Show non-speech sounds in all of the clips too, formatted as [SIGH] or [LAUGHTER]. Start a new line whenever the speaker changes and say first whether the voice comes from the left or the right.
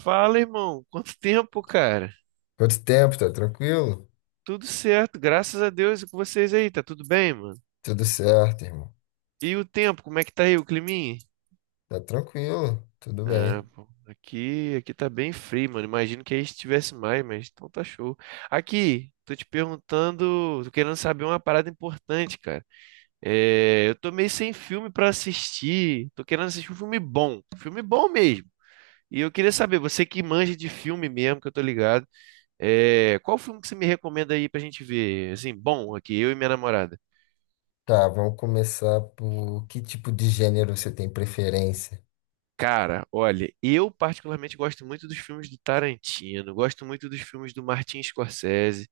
right: Fala, irmão. Quanto tempo, cara?
left: Quanto tempo? Tá tranquilo?
right: Tudo certo, graças a Deus. E com vocês aí, tá tudo bem, mano?
left: Tudo certo, irmão.
right: E o tempo, como é que tá aí, o climinha?
left: Tá tranquilo, tudo
right: Ah,
left: bem.
right: pô, aqui tá bem frio, mano. Imagino que aí estivesse mais, mas então tá show. Aqui, tô te perguntando, tô querendo saber uma parada importante, cara. É, eu tô meio sem filme pra assistir. Tô querendo assistir um filme bom mesmo. E eu queria saber, você que manja de filme mesmo, que eu tô ligado. É, qual filme que você me recomenda aí pra gente ver? Assim, bom, aqui, eu e minha namorada.
left: Tá, vamos começar por que tipo de gênero você tem preferência?
right: Cara, olha, eu particularmente gosto muito dos filmes do Tarantino, gosto muito dos filmes do Martin Scorsese,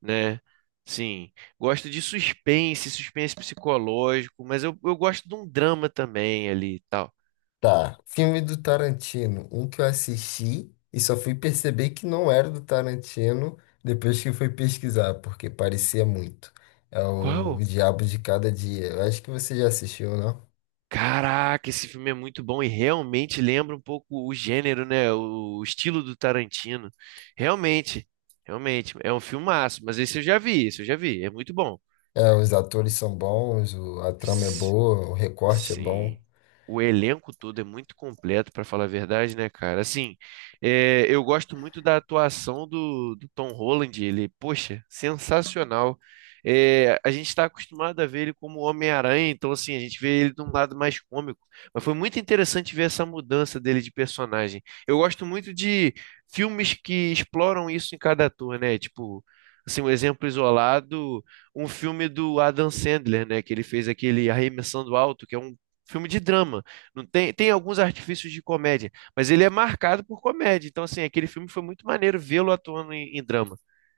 right: né? Sim, gosto de suspense, suspense psicológico, mas eu gosto de um drama também ali e tal.
left: Tá, filme do Tarantino, um que eu assisti e só fui perceber que não era do Tarantino depois que fui pesquisar, porque parecia muito. É o
right: Qual?
left: Diabo de Cada Dia. Eu acho que você já assistiu, não?
right: Caraca, esse filme é muito bom e realmente lembra um pouco o gênero, né? O estilo do Tarantino. Realmente, realmente, é um filmaço, mas esse eu já vi, esse eu já vi, é muito bom.
left: É, os atores são bons, a trama é boa, o recorte é bom.
right: Sim. O elenco todo é muito completo, pra falar a verdade, né, cara? Assim, é, eu gosto muito da atuação do Tom Holland. Ele, poxa, sensacional. É, a gente está acostumado a ver ele como Homem-Aranha, então, assim, a gente vê ele de um lado mais cômico. Mas foi muito interessante ver essa mudança dele de personagem. Eu gosto muito de filmes que exploram isso em cada ator, né? Tipo, assim, um exemplo isolado, um filme do Adam Sandler, né? Que ele fez aquele Arremessando Alto, que é um filme de drama. Não tem, tem alguns artifícios de comédia, mas ele é marcado por comédia. Então, assim, aquele filme foi muito maneiro vê-lo atuando em drama.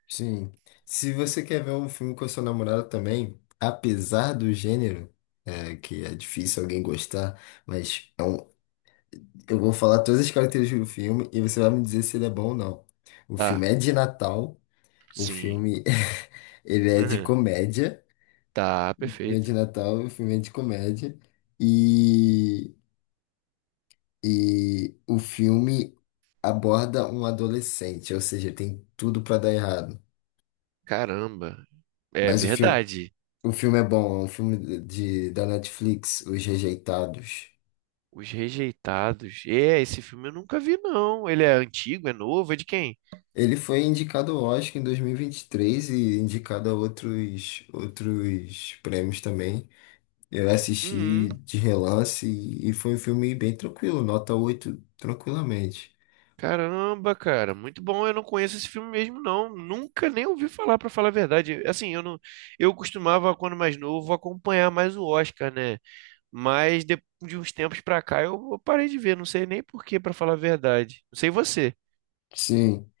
left: Sim. Se você quer ver um filme com a sua namorada também, apesar do gênero, é, que é difícil alguém gostar, mas é um- eu vou falar todas as características do filme e você vai me dizer se ele é bom ou não. O filme
right: Tá,
left: é de Natal, o
right: sim.
left: filme [LAUGHS] ele é de
right: [LAUGHS]
left: comédia,
right: Tá,
left: o filme é de
right: perfeito.
left: Natal, o filme é de comédia, e, e o filme aborda um adolescente, ou seja, tem tudo pra dar errado.
right: Caramba. É
left: Mas o filme
right: verdade.
left: O filme é bom, é um filme de, da Netflix, Os Rejeitados.
right: Os Rejeitados. É, esse filme eu nunca vi, não. Ele é antigo, é novo, é de quem?
left: Ele foi indicado ao Oscar em 2023 e vinte e três e indicado a outros, outros prêmios também. Eu
right: Uhum.
left: assisti de relance e foi um filme bem tranquilo, nota 8 tranquilamente.
right: Caramba, cara, muito bom. Eu não conheço esse filme mesmo, não. Nunca nem ouvi falar, pra falar a verdade. Assim, eu não, eu costumava, quando mais novo, acompanhar mais o Oscar, né? Mas de uns tempos pra cá eu parei de ver. Não sei nem por quê, pra falar a verdade. Não sei você.
left: Sim,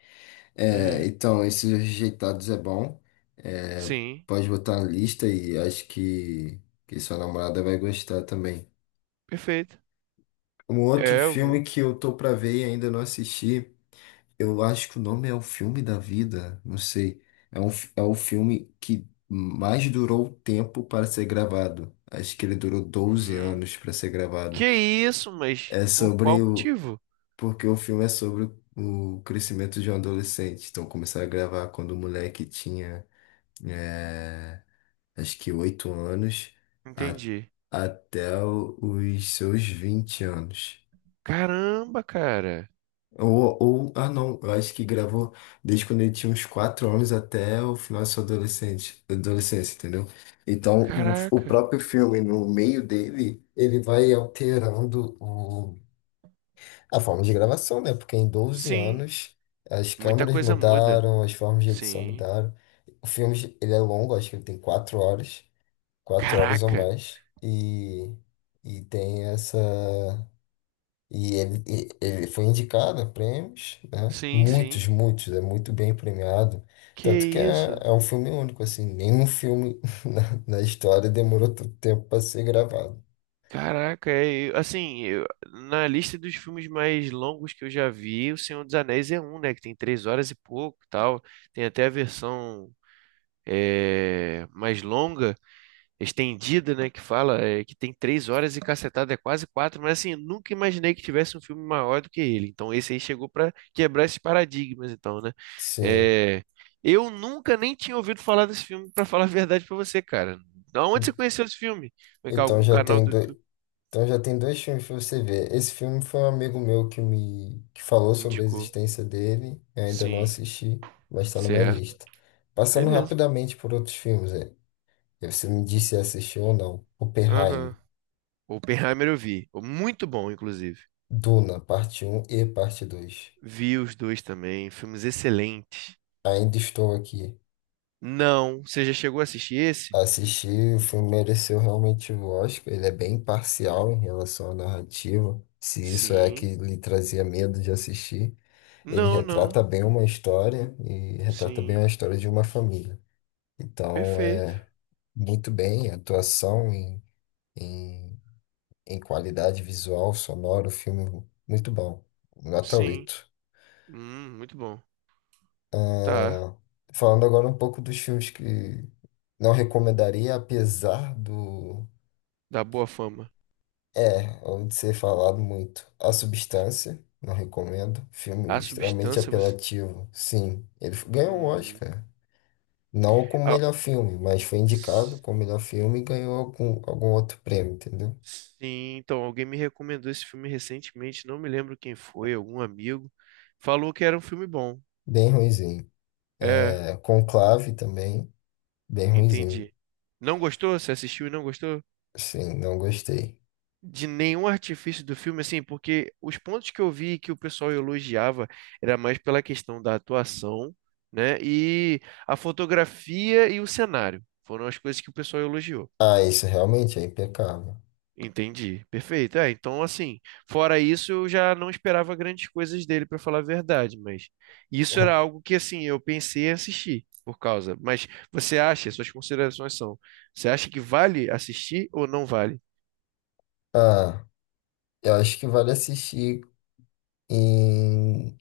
left: é,
right: É,
left: então, esses Rejeitados é bom. É,
right: sim,
left: pode botar na lista e que sua namorada vai gostar também.
right: perfeito.
left: Um outro
right: É, eu
left: filme
right: vou.
left: que eu tô pra ver e ainda não assisti. Eu acho que o nome é O Filme da Vida, não sei. É, é o filme que mais durou tempo para ser gravado. Acho que ele durou doze
right: Hum,
left: anos para ser
right: que
left: gravado.
right: isso, mas
left: É
right: por qual
left: sobre o.
right: motivo?
left: Porque o filme é sobre o crescimento de um adolescente. Então começaram a gravar quando o moleque tinha, é, acho que 8 anos a-
right: Entendi.
left: até os seus 20 anos.
right: Caramba, cara.
left: Ah não, eu acho que gravou desde quando ele tinha uns 4 anos até o final da sua adolescência, entendeu? Então, o
right: Caraca.
left: próprio filme, no meio dele, ele vai alterando a forma de gravação, né? Porque em doze
right: Sim,
left: anos, as
right: muita
left: câmeras
right: coisa muda.
left: mudaram, as formas de edição
right: Sim.
left: mudaram. O filme, ele é longo, acho que ele tem quatro horas ou
right: Caraca.
left: mais, e tem essa... E ele, ele foi indicado a prêmios, né?
right: Sim, sim.
left: Muitos, muitos, é muito bem premiado.
right: Que
left: Tanto que é,
right: isso?
left: é um filme único, assim, nenhum filme [LAUGHS] na, na história demorou tanto tempo para ser gravado.
right: Caraca, é, assim, na lista dos filmes mais longos que eu já vi, O Senhor dos Anéis é um, né? Que tem 3 horas e pouco, e tal. Tem até a versão, é, mais longa, estendida, né, que fala, é, que tem 3 horas e cacetada, é quase quatro, mas assim, nunca imaginei que tivesse um filme maior do que ele. Então esse aí chegou para quebrar esses paradigmas, então, né?
left: Sim.
right: É, eu nunca nem tinha ouvido falar desse filme, para falar a verdade para você, cara. Da Onde você conheceu esse filme? Foi que
left: Então
right: algum
left: já
right: canal
left: tem
right: do
left: dois,
right: YouTube
left: então já tem dois filmes para você ver. Esse filme foi um amigo meu que falou sobre a
right: indicou?
left: existência dele, eu ainda não
right: Sim,
left: assisti, mas está na minha
right: certo.
left: lista. Passando
right: Beleza.
left: rapidamente por outros filmes, é. Você me disse se assistiu ou não. Oppenheimer.
right: Aham. Oppenheimer eu vi. Muito bom, inclusive.
left: Duna, parte um e parte dois.
right: Vi os dois também, filmes excelentes.
left: Ainda estou aqui.
right: Não, você já chegou a assistir esse?
left: Assisti, o filme mereceu realmente o Oscar. Ele é bem parcial em relação à narrativa. Se isso é
right: Sim.
left: que lhe trazia medo de assistir, ele
right: Não, não.
left: retrata bem uma história e retrata bem a
right: Sim.
left: história de uma família. Então,
right: Perfeito.
left: é muito bem, atuação em, em qualidade visual, sonora, o filme muito bom. Nota
right: Sim.
left: oito.
right: Muito bom. Tá.
left: Ah, falando agora um pouco dos filmes que não recomendaria, apesar do.
right: Dá boa fama.
left: É, onde ser falado muito. A Substância, não recomendo. Filme
right: A
left: extremamente
right: substância, você.
left: apelativo. Sim, ganhou o
right: Hum.
left: Oscar. Não como
right: Ah,
left: melhor filme, mas foi indicado
right: s-
left: como melhor filme e ganhou algum outro prêmio, entendeu?
right: sim, então, alguém me recomendou esse filme recentemente. Não me lembro quem foi, algum amigo. Falou que era um filme bom.
left: Bem ruinzinho.
right: É,
left: É, Conclave também, bem ruinzinho.
right: entendi. Não gostou? Você assistiu e não gostou?
left: Sim, não gostei.
right: De nenhum artifício do filme, assim, porque os pontos que eu vi que o pessoal elogiava era mais pela questão da atuação, né? E a fotografia e o cenário foram as coisas que o pessoal elogiou.
left: Ah, isso realmente é impecável.
right: Entendi, perfeito. É, então, assim, fora isso, eu já não esperava grandes coisas dele, para falar a verdade, mas isso era algo
left: [LAUGHS]
right: que, assim, eu pensei em assistir por causa. Mas você acha, suas considerações são, você acha que vale assistir ou não vale?
left: Ah, eu acho que vale assistir. E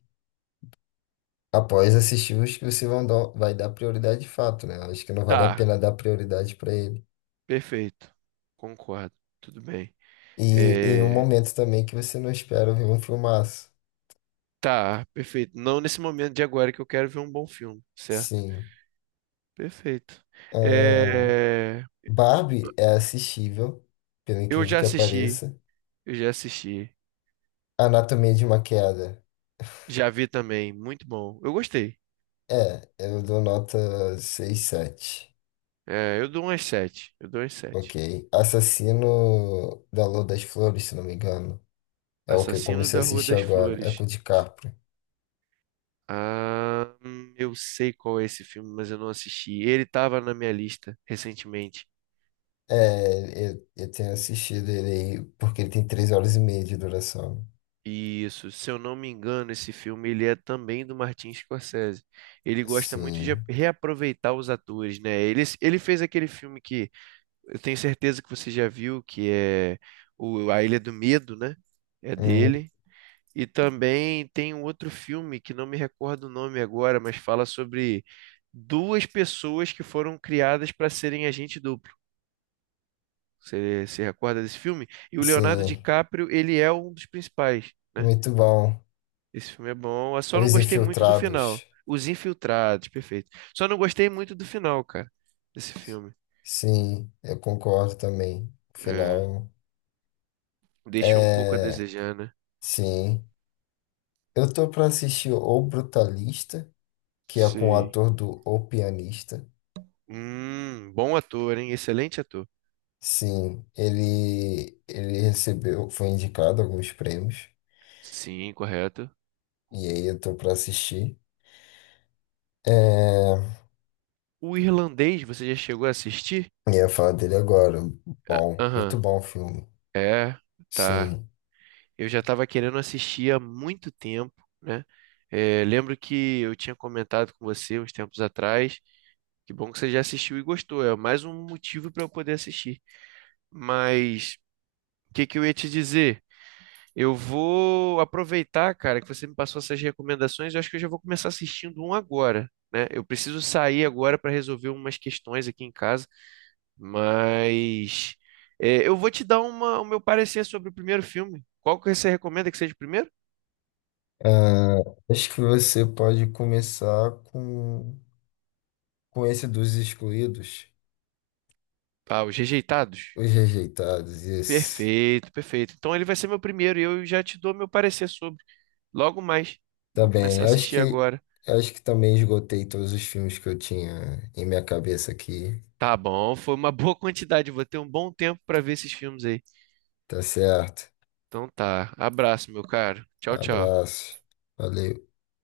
left: após assistir os que você vai dar prioridade de fato, né? Acho que não vale a
right: Tá,
left: pena dar prioridade pra ele.
right: perfeito. Concordo. Tudo bem.
left: E em um
right: É,
left: momento também que você não espera ver um filmaço.
right: tá, perfeito. Não nesse momento de agora que eu quero ver um bom filme, certo?
left: Sim.
right: Perfeito.
left: Ah,
right: É,
left: Barbie é assistível, pelo
right: eu
left: incrível
right: já
left: que
right: assisti,
left: pareça.
right: eu já assisti.
left: Anatomia de uma queda.
right: Já vi também, muito bom. Eu gostei.
left: É, eu dou nota seis, sete.
right: É, eu dou umas sete. Eu dou umas
left: Ok.
right: sete.
left: Assassino da Lua das Flores, se não me engano. É o que eu
right: Assassino
left: comecei a
right: da Rua
left: assistir
right: das
left: agora. É com
right: Flores.
left: o DiCaprio.
right: Ah, eu sei qual é esse filme, mas eu não assisti. Ele estava na minha lista recentemente.
left: É, eu tenho assistido ele aí, porque ele tem três horas e meia de duração.
right: Isso, se eu não me engano, esse filme ele é também do Martin Scorsese. Ele gosta muito de ap-
left: Sim.
right: reaproveitar os atores, né? Ele fez aquele filme que eu tenho certeza que você já viu, que é o A Ilha do Medo, né? É
left: Hum,
right: dele. E também tem um outro filme que não me recordo o nome agora, mas fala sobre duas pessoas que foram criadas para serem agente duplo. Você se recorda desse filme? E o Leonardo
left: sim,
right: DiCaprio, ele é um dos principais, né?
left: muito bom.
right: Esse filme é bom. Eu só não
left: Os
right: gostei muito do final.
left: Infiltrados.
right: Os Infiltrados, perfeito. Só não gostei muito do final, cara, desse filme.
left: Sim, eu concordo também.
right: É,
left: Final.
right: deixou um pouco a
left: É,
right: desejar, né?
left: sim. Eu tô pra assistir O Brutalista, que é com o
right: Sei.
left: ator do O Pianista.
right: Bom ator, hein? Excelente ator.
left: Sim, ele recebeu, foi indicado a alguns prêmios.
right: Sim, correto.
left: E aí eu tô pra assistir. É,
right: O irlandês, você já chegou a assistir?
left: eu ia falar dele agora. Bom, muito
right: Aham.
left: bom o filme.
right: É, tá.
left: Sim.
right: Eu já estava querendo assistir há muito tempo, né? É, lembro que eu tinha comentado com você uns tempos atrás. Que bom que você já assistiu e gostou. É mais um motivo para eu poder assistir. Mas o que que eu ia te dizer? Eu vou aproveitar, cara, que você me passou essas recomendações. Eu acho que eu já vou começar assistindo um agora, né? Eu preciso sair agora para resolver umas questões aqui em casa, mas é, eu vou te dar uma, o meu parecer sobre o primeiro filme. Qual que você recomenda que seja o primeiro?
left: Ah, acho que você pode começar com esse dos excluídos,
right: Ah, Os Rejeitados.
left: os rejeitados, esse.
right: Perfeito, perfeito. Então ele vai ser meu primeiro e eu já te dou meu parecer sobre. Logo mais.
left: Tá
right: Vou começar
left: bem,
right: a assistir agora.
left: acho que também esgotei todos os filmes que eu tinha em minha cabeça aqui.
right: Tá bom, foi uma boa quantidade. Vou ter um bom tempo para ver esses filmes aí.
left: Tá certo.
right: Então tá. Abraço, meu caro. Tchau, tchau.
left: Abraço. Valeu.